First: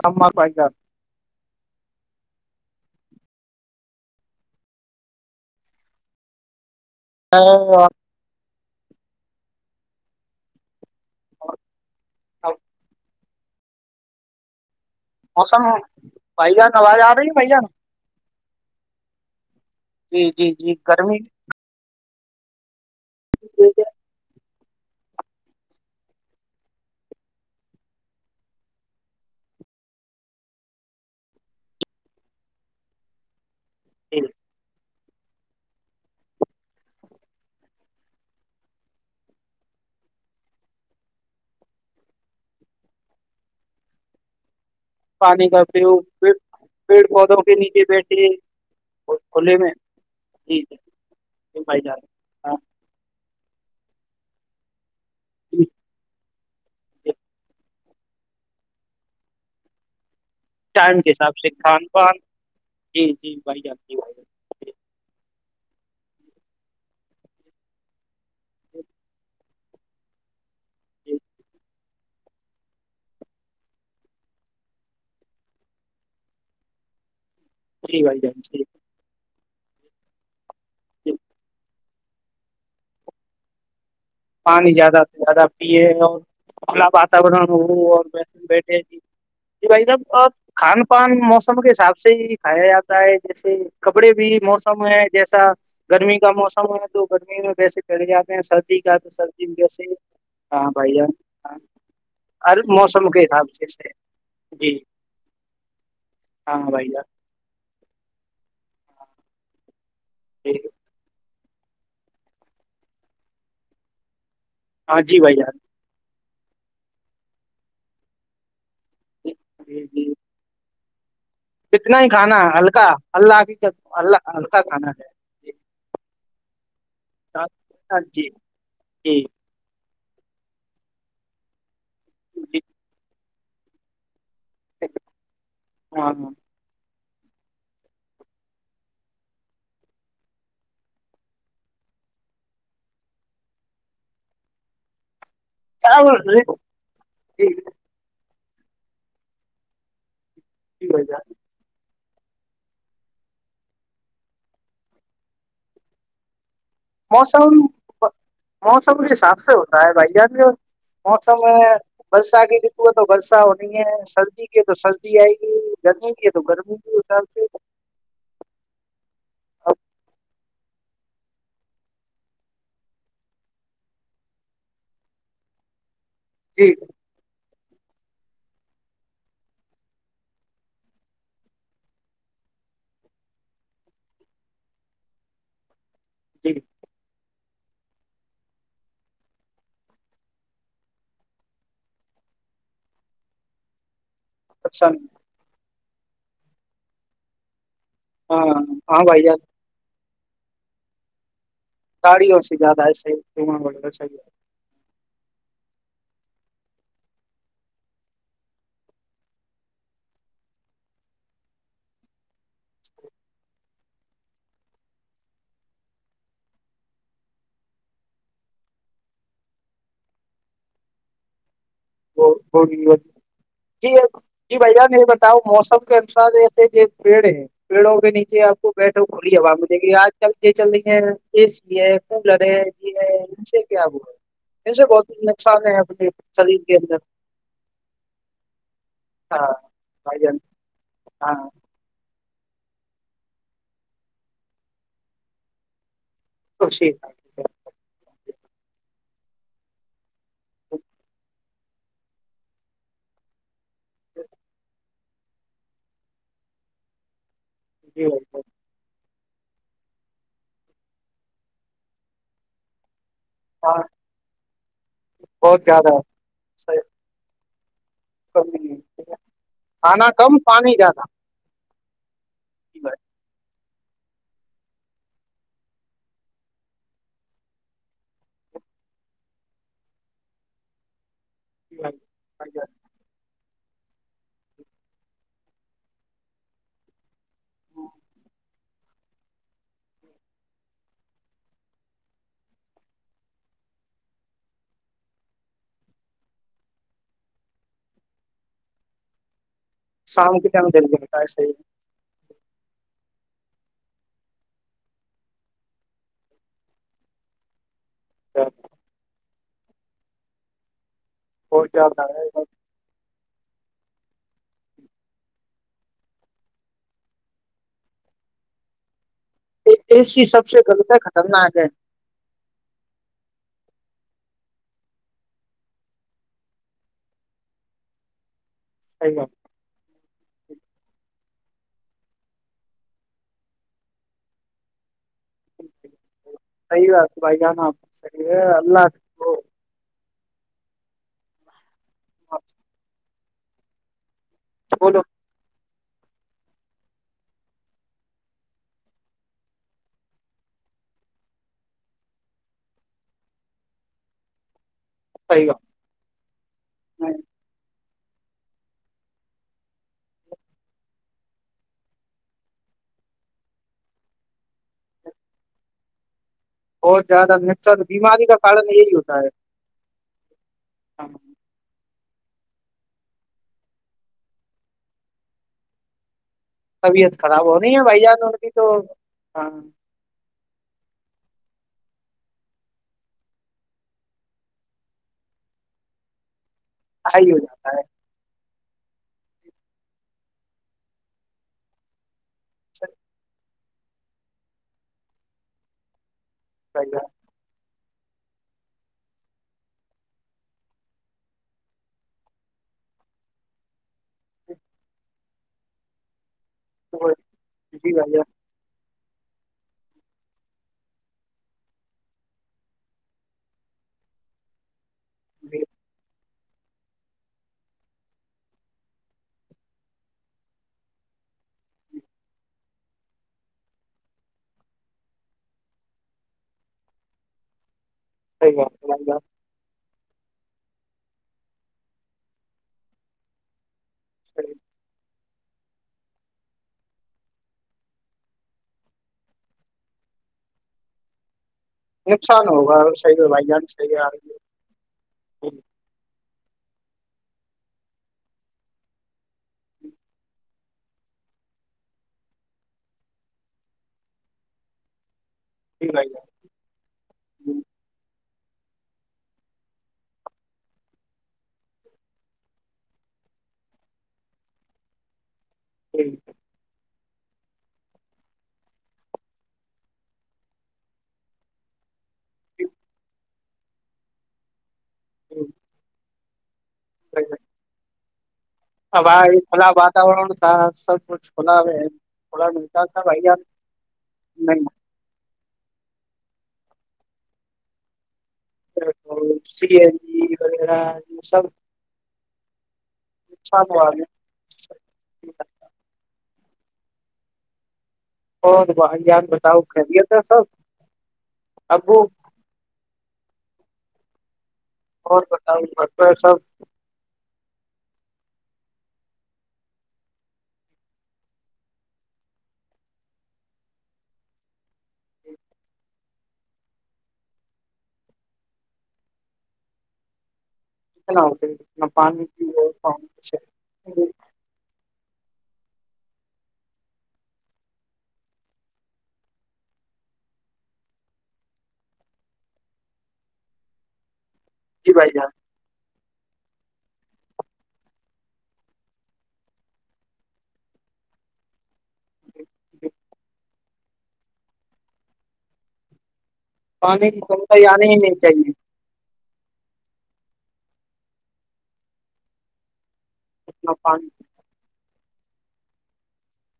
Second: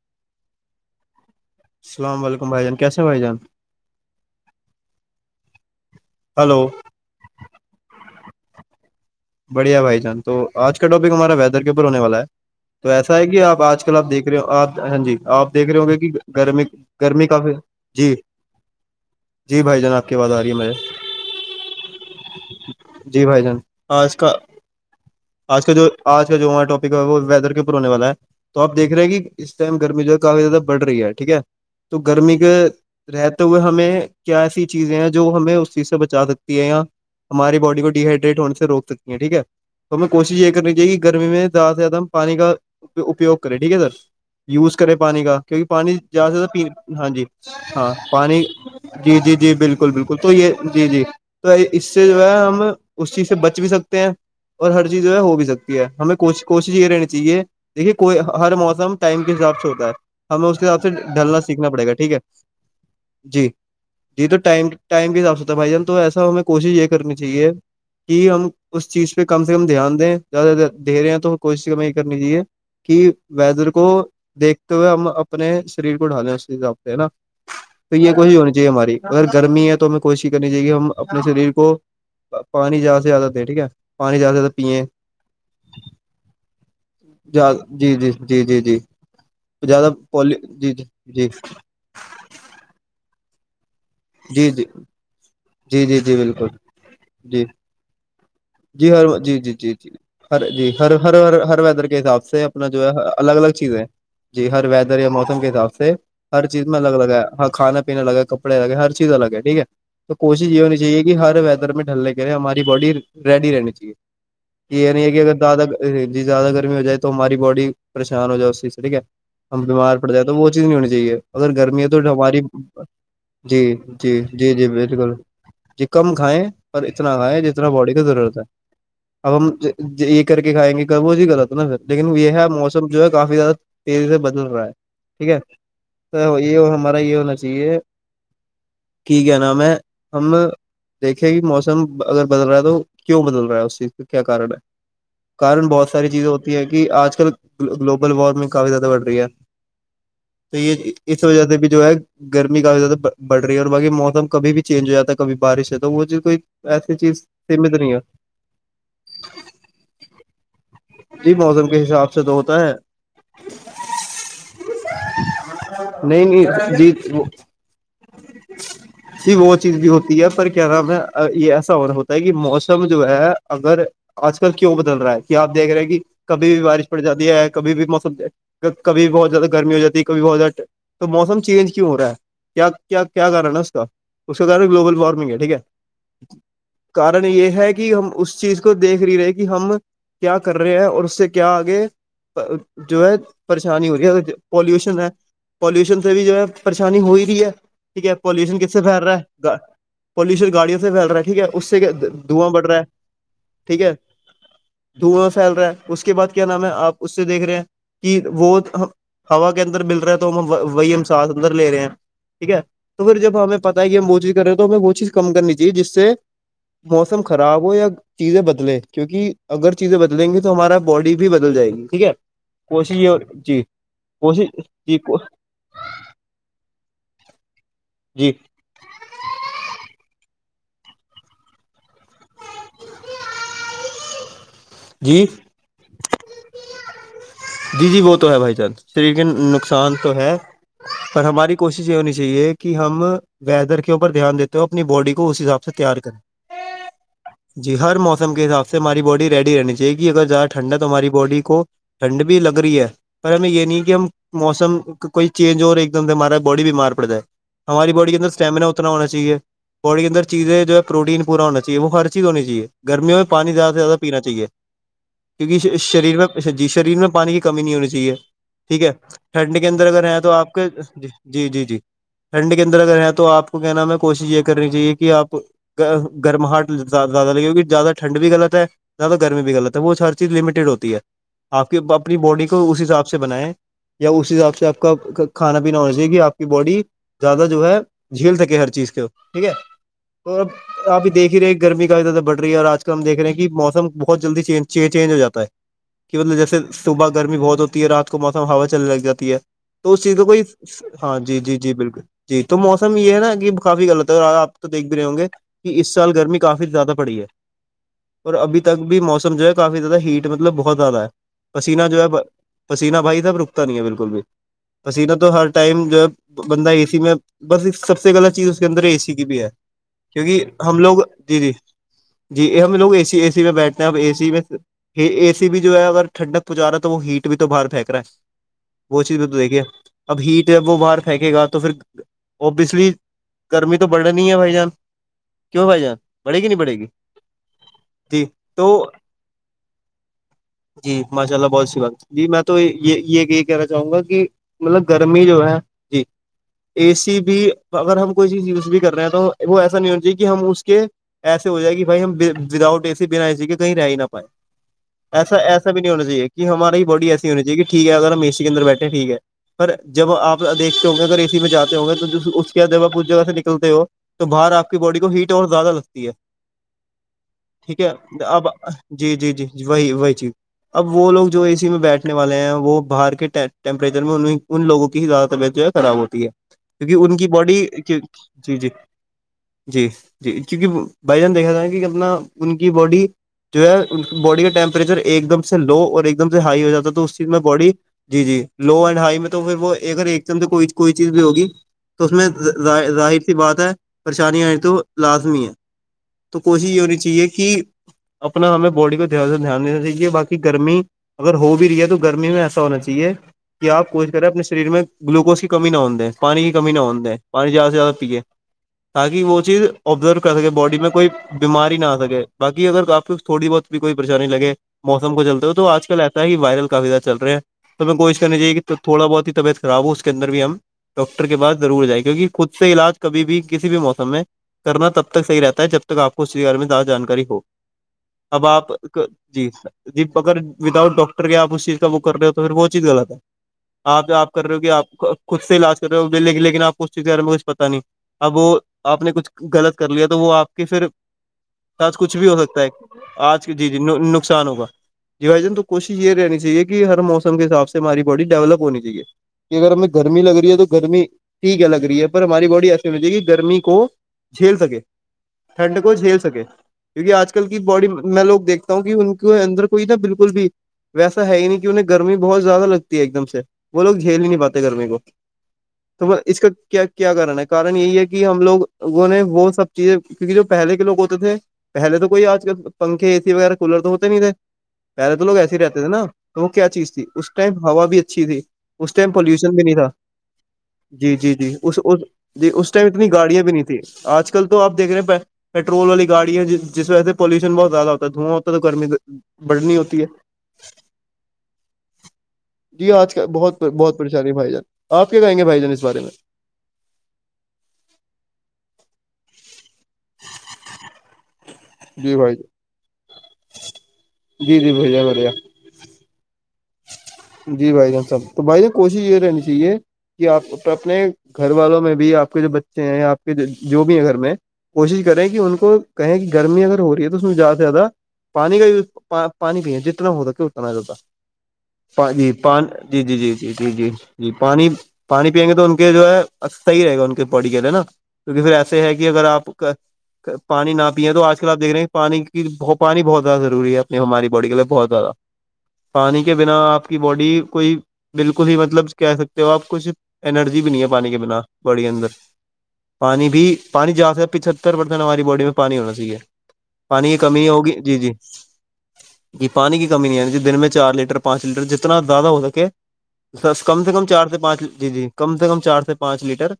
کما پائ جات السلام علیکم بائی جان کیاس ہیں بھائی جان ہلو تو بڑھیا بھائی جان تو آج کا ٹاپک ہمارا ویدر کے اوپر ہونے والا ہے تو ایسا گ آپ آج کل آپ دیکھ رہے ہو آپ ہاں جی آپ موسم دیکھ رہے ہوں گے کہ بھائی گرمی جان آواز آ گرمی رہی بھائی کافی ہے جان جی جی بھائی جان آپ کی جی باز آ رہی جی ہے مجے جی گرمی جی بھائی جان بھی، آج کا آج کا جو آج کا جو ہمارا ٹاپک ہے وہ ویدر کے اوپر ہونے والا ہے تو آپ دیکھ رہے ہیں کہ اس ٹائم گرمی جو ہے کافی زیادہ بڑھ رہی ہے ٹھیک ہے تو گرمی کے رہتے ہوئے ہمیں کیا ایسی چیزیں ہیں جو ہمیں اس چیز سے بچا سکتی ہے یا ہماری باڈی کو ڈییہائڈریٹ ہونے سے روک سکتی ہیں ٹھیک ہے تو ہمیں کوشش یہ کرنی چاہے کہ گرمی میں زیادہ سے زیادہ ہم پانی کا اپپیوگ کرے ٹھیک ہے سر یوز کرے پانی کا کیونکہ پانی زیاد سے پی ہاں جی پودوں کے نیچے ہاں بیٹھے پانی جی جی جی کھلے میں بالکل بالکل تو یہ جی جی تو بھائی اس جان سے جو ہے ہاں ہم اس چیز سے بچ بھی سکتے ہیں اور ہر چیز جو ہے ہو بھی سکتی ہے ہمیں کو کوشش یہ رہنی چاہیے دیکھیے کوئی ہر موسم ٹائم کے حساب سے ہوتا ہے ہمیں اس کے حساب سے ٹائم حساب ڈھلنا سے سیکھنا پڑے کھان گا ٹھیک ہے پان جی بھائی جان بھائی جی تو ٹم جان ٹائم کے حساب سے ہوتا بھائی جان تو ایسا ہمیں کوشش یہ کرنی چاہیے کہ ہم اس چیز پہ کم سے کم دھیان دیں زیادہ دے رہے جی ہیں تو کوشش کم کرنیجیے کہ ویدر کو دیکھتے ہوئے ہم اپنے شریر کو ڈھالنے اسیز آپتے ہے نا تو جی یہ بھائی کوشش جان ہونی جی چاہیے ہماری اگر گرمی ہے تو ہمیں کوشش کرنی چاہیے کہ ہم جی اپنے شریر کو پانی زیادہ سے زیادہ د ٹھیک ہے پانی زیادہ سے پانی پیئیں زیادہ سے زیادہ پیے اور کلا واتورن ہو جی اور جی وسن جی جی جی بیٹھے ج جی بھائی زیادہ صب اب پلی جی جی کھان پان جی موسم کے حساب سے ہی کھایا جاتا ہے جیسے کپڑے بھی جی جی موسم میں جیسا جی جی جی گرمی کا بالکل موسم ہے تو گرمی جی میں ویسے پڑ جاتے ہیں سردی جی کا ہر تو جی سردی جی میں جی ویسے جی ہر ہاں جی ہر بھائی جان ہر ہاں ہر ویدر کے حساب سے ہر اپنا جو ہے موسم کے الگ الگ حساب سے چیزیں سے جی ہر ویدر یا موسم کے حساب سے ہر چیز ہاں میں الگ بھائی الگ ہے ہاں کھانا پینا الگ ہے کپڑے الگ ہے ہر چیز الگ ہے ٹھیک ہے تو کوش جان یہ ہونی چاہیے کہ ہر ویدر میں ڈھلنے کے ہماری باڈی ریڈی رہنی چاہیے کہ یہ ہاں نہیں ہے جی کہ اگر بھائی جان زیادہ جی زیادہ گرمی ہو جائے تو ہماری باڈی پریشان ہو جائے اسی سے ٹھیک ہے ہم جی بیمار پڑ جی جائے تو وہ چیز نہیں ہونی چاہیے اگر گرمی ہے تو کتنا ہی کھانا ہماری ہلکا اللہ جی کی جی اللہ جی ہلکا جی کھانا بالکل ہے ج کم کھائیں اور اتنا کھائیں جتنا باڈی کی جی ضرورت ہے جی ا یہ کر کے کھائیں گے وہ ہی غط ہے ناھر لیکن یہ ہے جی موسم جو ہے کافی زیادہ تیزی سے بدل رہا ہے ٹھیک ہے ہاں تو یہ ہمارا یہ ہونا چاہیے کی کہ ن میں ہم دیکھے کہ موسم اگر بدل رہا ہے تو کیوں بدل رہا ہے اس چیز کا کیا کن ہے ارن بہت ساری چیزیں ہوتی ہیں کہ آج کل گلوبل وارمنگ کافی زیادہ بڑھ رہی ہے تو یہ اس وجہ سے بھی جو ہے گرمی کافی زیادہ بڑھ رہی رہی اور باقی موسم کب بھی چینج ہو جاتا ہے کب بارش ہے تو وہ چیز کوئی ایسی چیز موسم سیمت نہیں ہے موسم کے حساب سے ہوتا ہے بھائی جب یہ جی موسم کے حساب سے تو بلسا ہوتا گ ہے د ہو تو بلساؤ نہیں سری یک ہے تو سردی آئے گی گرمی کی ہے تو گرمی کے حساب سے ا [inaudible] جی وہ اب چیز بھی ہوتی ہے پر کیا نام ہے یہ ایسا ہونا ہوتا ہے کہ موسم جو ہے اگر آج کل کیوں بدل رہا ہے کہ آپ دیکھ رہے ہیں کہ کبھی بھی جی بارش پڑ جاتی ہے کبھی بھی موسم کبھی بھی بہت زیادہ گرمی ہو جاتی ہے کبھی بہت زیادہ تو موسم چینج کیوں ہو رہا ہے کیا کیا کیا کارن ہے اس کا اس کا کارن گلوبل وارمنگ ہے ٹھیک ہے جی [inaudible] کارن یہ ہے کہ ہم اس چیز کو دیکھ رہی رہے کہ ہم کیا کر رہے ہیں اور اس سے کیا آگے جو ہے پریشانی ہو رہی ہے اچھا پالوشن ہے پولوشن سے بھی جو ہے پریشانی ہو رہی ہے ٹھیک ہے ہاں پولوشن کس سے پھیل ہاں رہا بھائی جان ہے پولوشن گاڑیوں سے پھیل رہا ہے ٹھیک ہے اس سے کہ گاڑیوں دواں سے بڑھ رہا ہے زیادہ ایسے دھواں ٹھیک وغیرہ ہے صحیح دھواں پھیل رہا ہے اس کے بعد کیا نام ہے آپ اس سے دیکھ رہے ہیں کہ وہ ہوا کے اندر مل رہا ہے تو ہم وہی ہم ساتھ اندر لے رہے ہیں ٹھیک ہے تو پھر جب ہمیں پتا ہے کہ ہم وہ چیز کرے ہیں تو ہمیں وہ چیز کم کرنی چاہی جس سے موسم خراب ہو یا چیزیں بدلے کیونکہ اگر چیزیں بدلیں گی تو ہمارا باڈی بھی بدل جائے گی ٹھیک ہے ب ب کوشش یہ جی جی کوشش بھیا جی یہ بتاؤ موسم [inaudible] کے انسار ایسے پیڑ ہیں پیڑوں کے جی نیچے آپ کو بیٹو کھلی ہوا مجھے آج کل یہ چل رہی ہے لیے س لڑے جی ان سے کیا ہو ہے ان سے بہت ہی جی نقصان ہے اپنے شریر کے اندر [inaudible] جی جی وہ تو ہے بھائی چان شریر کے ہاں نقصان تو بھائی ہے جان پر ہاں ہماری کوشش ہونی چاہیے کہ ہم ویدر کے اوپر دھیان دیتے ہو اپنی باڈی کو اس حساب سے تیار کریں خشی [inaudible] جی ہر موسم کے حساب سے ہماری باڈی ریڈی رہنی چاہےی اگر زیادہ ٹھنڈا تو ہماری باڈی کو ٹھنڈ بھی لگ رہی ہے پر ہمیں یہ نہیں کہ ہم موسم کوئی چینج ہو رہا ایک دم سے ہمارا بڈی بیمار پڑ ج ہے ہماری جی بڈی کےدر بھائی جان، اسٹیمینا ہو نا ہونا چاہیے باڈی کے اندر چیزیں جو ہے پروٹین پورا ہونا چاہیے وہ ہر چیز ہونی چاہیے گرمیوں میں پانی زیادہ ہاں سے زیادہ پینا چاہیے بہت کیونکہ زیادہ شریر میں جی صحیح، شریر میں پانی کی کمی نہیں ہونی چاہیے ٹھیک ہے ٹھنڈ کے اندر اگر کھانا ہیں تو کم آپ کے پانی زیادہ جی جی جی جی ٹھنڈے کے اندر جی اگر بھائی ہے تو آپ کو کیا نام ہے کوشش یہ کرنی چاہیے کہ آپ گرم ہاٹ زیادہ لگے کیکہ زیادہ ٹھڈ بھی غلط ہے زیادہ گرمی میں بھی غلط ہے وہ ہر چیز لمیٹیڈ ہوتی ہے آپ کی جی بھائی اپنی باڈی بھائی کو جان، اس حساب سے بنائیں یا اس حساب سے آپ کا کھانا پینا ہونا چاہی کہ آپ کی باڈی زیادہ جو ہے جھیل سک ہر چیز کے ٹھیک ہے تو اب ابھی دیک ہی رہے گرمی کا بھی زیادہ بڑ رہی ہے اور آج کل ہم دیکھے ہیں کہ موسم بہت جلدی چینج ہو جاتا ہے کہ مطلب جیسے صبح گرمی بہت ہوتی ہے رات کو موسم ہوا چلنے لگ جاتی ہے تو اس چیز کا شام کوئی کے ٹائم دل ہاں جلتا ہے جی صحیح جی جی بالکل جی تو موسم یہ ہے نا کہ کافی غط ہے اور آ آپ تو دیکھ بھی رہے ہوں گے کہ اس سال گرمی کافی زیادہ پڑی ہے اور ہے، ابھی تک بھی موسم جو ہے کافی زیادہ ہیٹ مطلب بہت زیادہ ہے بہت پسینہ جو ہے زیادہ پسینہ بھائی تھاب رکتا نہیں ہے بالکل بھی پسینہ تو ہر ٹائم جو ہے بندہ اے سی میں بس سب سے غلط چیز اس کے اندر اے سی کی بھی ہے اے سی کیکہ سب سے ہم غلط ہے لوگ جی جی خطرناک ہے جی یہ ہم لوگے سی اے سی میں بیٹھتے ہیں اب اے سی میں یہ اے سی بھی جو ہے اگر ٹھنڈک پہنچا رہا تو وہ ہیٹ بھی تو باہر پھینک رہا ہے وہ صحیح چیز میں بات تو دیکھیے اب ہیٹ ہے وہ باہر پھینکے گا تو پھر اور بچلی گرمی تو بڑھنی ہے بھائی جان کیوں بھائی جان بڑھے گی نہیں بڑھے گی صئیو آ بائی جان آ جی تو اللہ آ [inaudible] جی ماشاء اللہ بہت سی بات جی میں تو یہ یہ یہی کہنا چاہوں گا کہ مطلب بولو گرمی جو ہے جی اے سی بھی اگر ہم کوئی چیز یوز بھی کر رہے ہیں تو وہ ایسا نہیں ہونا چاہیے کہ ہم اس کے ایسے ہو جائے کہ بھائی ہم وداؤٹ ا سی بنا چیے کہیں رہ ہی نہ پائے ایسا صحیح بات ایسا بھی نہیں ہونا چاہے کہ ہماری بڈی نہیں، ایسی ہونی چاہی کہ ٹھیک ہے اگر ہم میشی کے انر بیٹھے ٹھیک ہے پر جب آپ دیکھتے ہوں گے اگر اے سی میں جاتے ہوں گے تو اس کے جگہ پ جگہ سے نکلتے ہو تو باہر آپ کی باڈی کو ہیٹ اور زیادہ لگتی ہے بہت زیادہ نچر ٹھیک ہے بیماری کا اب کن یہی جی ہوتا جی جی ج وہی وہی چیز اب وہ ہے لوگ جو اےی میں بیٹھنے والے ہیں وہ باہر کے ٹیمپریچر میں ان لوگوں کی ہی زیادہ طبیعت جو ہے خراب ہوتی ہے کیونکہ ان طبیعت کی خراب باڈی ہو رہی ہے کی بھائی جان ان کی جی جی تو ہاں جی جی چونکہ بائی جان دیکھا رہ ہے کہ اپنا ان کی باڈی جو ہے باڈی کا ٹیمپریچر ایک دم سے لو اور ایک دم سے ہائی ہو جاتا تو اس چیز ہی ہو میں باڈی جاتا ہے جی جی لو اینڈ ہائی میں تو پھر وہ اگر ایک دم سے کوئی کوئی چیز بھی ہوگی تو اس میں ظاہر سی بات ہے پریشانییا آ تو لازمی ہے تو کوشش یہ بھائی ہونی جان۔ چاہیے کہ کہ اپنا ہمیں باڈی کوا دھیان دینا چاہیے باقی گرمی اگر ہو بھی رہی ہے تو گرمی میں ایسا ہونا چاہیے کیا آپ کوشش کریں اپنے شریر میں گلوکوز کی کمی نہ ہوں دیں پانی کی کمی نہ ہو د پانی زیادہ سے زیادہ جی بھائی پیے جان تاکہ وہ چیز آبزرو کر سکے باڈی میں کوئی بیماری نہ آ سکے باقی اگر کافی تھوڑی بہت بھی کوئی پریشانی لگے موسم کو چلتے ہو جی تو جی، آج کل ایسا وائرل کافی زیادہ چل رہے ہیں تو ہمیں کوشش کرنی چاہے کہ تھوڑا بہت ہی طبع خراب ہو اس کے اندر بھی ہم ڈاکٹر کے پاس ضرور جائے کیونکہ خود سے علاج کبھی بھی کسی بھی موسم میں کرنا تب تک صحیح رہتا ہے جب تک آپ کو اس کے بارے میں زیادہ جانکاری ہو اب صحیح آپ بات ہے بھائی جان جی سر جی اگر وداؤٹ ڈاکٹر کیا آپ اس چیز کا وہ کر رہے ہو تو پھر وہ چیز غلط ہے آپ آپ کر رہ صحیح ہو کہ آپ خود سے علاج کر رہے ہوے ل لیکن آپ کو اسیز کے بارے میں کچھ پتا نہیں اب وہ آپ نے کچھ غلط کر لیا تو وہ آپ کے پھر آج کچھ بھی ہو نقصان سکتا ہے ہوگا صحیح ہے آج بھائی جان جی جی صحیح ہے آپ کی۔ نقصان ہوگا جی بھائی جان تو کوشش یہ رہنی چاہیے کہ ہر موسم کے حساب سے ہماری باڈی ڈیولپ ہونی چاہیے کہ اگر ہمیں گرمی لگ رہی ہے تو گرمی ٹھیک ہے لگ رہی ہے پر ہماری باڈی ایسسی ہوتی کہ گرمی کو جھیل سکے ٹھنڈ جی کو بھائی جھیل جان سکے کیونکہ آج کل جی تو باڈی میں لو دیکھتا ہوں کہ ان کے اندر کوئی نا بالکل بھی ویسا ہے ہی نہیں کہ انہیں گرمی بہت زیادہ لگتی ہے ایک دم سے وہ لوگ جھیل نہیں پاتے گرمی کو تو جی، وہ اس کا کیا کیا کارن ہے کن یہی ہے کہ ہم لوگوں نے وہ سب چیزیں کیونکہ جو پہلے کے لوگ ہوتے تھے پہلے تو کوئی آج جی، کل پنکھے اے سی وغیرہ کولر تو ہوتے نہیں تھے پہلے تو لوگ ایسے ہی رہتے تھے نا تو وہ کیا چیز تھی بھائی اس جان۔ ٹائم ہوا بھی اچھی تھی اس اب ٹائم آج پالوشن بھی کھلا نہیں تھا واتاورن تھا سب جی کچھ جی جی کھلا اس تھوڑا جی اس ملتا تھا اتنی بھائی جان گاڑیاں بھی نہیں تیں آج کل تو نہیں آپ دیکھ رہے پٹرول والی گای جس وہ سے پالوشن بہتیادہ ہوتا دھواںں تو گرمی سی بڑھنی این ہوتی ہے جی وغیرہ یہ سب جی آج کل بہت نقصان ہوا بہت پریشانی ہے بھائی جان آپ کیا کہیں گے بھائی جان اس بارے میں اور بہنجان بتاؤ خیرییت ہے سب ابو جی بھائی جی جی جی بھیا اور بڑھیا بتاؤ ب ہے سب جی بھائی جان سب تو بھائی جان کوشش یہ رہنی چاہیے کہ آپ اپنے گھر والوں میں بھی آپ کے جو بچے ہیںیا آپ کے جو بھی ہے گھر میں کوشش کریں کہ ان کو کہیں کہ گرمی اگر ہو رہی ہے تو اس میں زیادہ سے زیادہ پانی کا پانی پیے جتنا ہوتا کہ اتنا جتا [unintelligible] پ جی کی پان اور جی پانی جی کی جی جی جی جی شہر۔ جی پانی پانی پئیں گے تو ان کے جو ہے صحی رہے گا ان کے باڈی کے لیے نا کیونکہ پھر ایسے ہے کہ اگر آپ پانی نہ پیے تو آج کل آپ دیک رہے ہیں پانی کی پانی بہت زیادہ ضروری ہے اپنی ہماری باڈی کے لیے بہت جی زیادہ بھائی جان پانی کے بنا آپ کی باڈی کوئی بالکل ہی مطلب کہہ سکتے ہو آپ کچھ انرجی بھی نہیں ہے پانی کے بنا باڈی اندر پانی بھی پانی جیاد پچہتر پرسینٹ ہماری باڈی میں پانی ہونا چاہیے پانی کی کمی کمتائی ہوگی آنی ہی جی جی نہیں چاہیے جی پانی کی کمی نہیں ہے ن جی دن میں چار لیٹر پانچ لیٹر جتنا زیادہ ہو سکے [unintelligible] سر اتنا کم سے کم پانی چار سے پانچ جی جی کم سے کم چار سے پانچ لیٹر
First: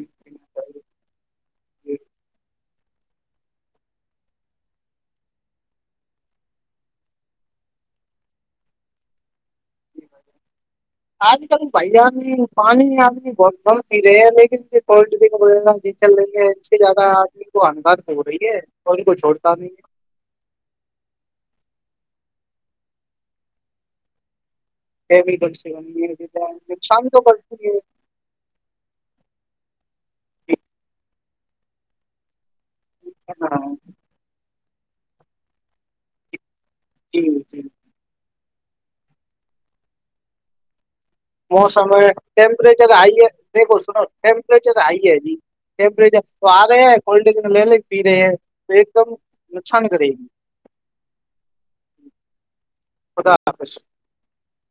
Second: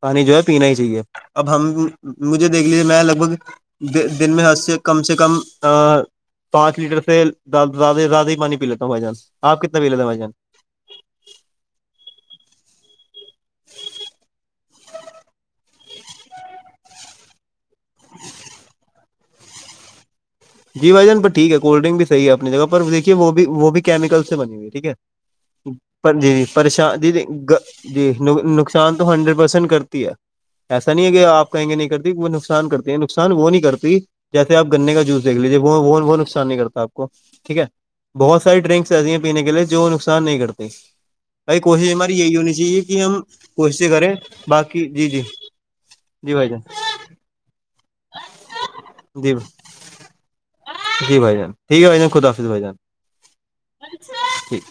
پانی جو ہے پینا ہی چاہیے اب ہم جی مجھے دیکھ لیے میں لگ بھگ دن میں حد سے کم سے کم پانچ لیٹر سے زیادہ زیادہ ہی پانی پ لیتا ہوں بھائی جان آپ کتنا پی لیتے ہیں بھائی جان [unintelligible] آج کل بھیا نہیں پانی آدمی بہت کم پی رہے ہیں لیکن کوڈ دن ج چل رہی ہے اس سے زیادہ آدمی کو انداز سے ہو رہی ہے [unintelligible] تو کو چھوڑتا نہیں ہے جی بھائی جان ٹھیک ہے کولڈ ڈرنک بھی صح ہے اپنی جگہ پر دیکے وہ بھی وہ بھی کیمیکل سے بنی ہوئی ٹھیک ہے کیمیکل سے بنی جی ہے جی پریشان نقصان جی تو کرتی ہے جی نق [unintelligible] شان تو ہنڈریڈ پرسینٹ کرتی ہے ایسا نہیں ہے کہ آپ کہیں گے نہیں کرتی نقصان کرتی ہے نقصان وہ نہیں کرتی جیسے آپ گنے کا جوس دیکھ لیجیے وہ نقصان نہیں کرتا آ کو جی ٹھیک جی ہے بہت ساری ڈرنکس ایسی ہیں پینے کے لیے جو نقصان نہیں کرتی موسم ہے ٹمپریچر ہائی ہے دیکھو کوششیں سنو کریں ٹمپریچر باقی ہائی ہے جی ٹیریجر جی تو بھائی جان آ رہے ہے کوڈ ڈنک لے ل [unintelligible] پی رہے ہیں تو ایک دم جی نقصان کرے گی جی بھائی جان ٹھیک ہے بھائی جان خدا حافظ بھائی جان خدا حفش [unintelligible] ٹھیک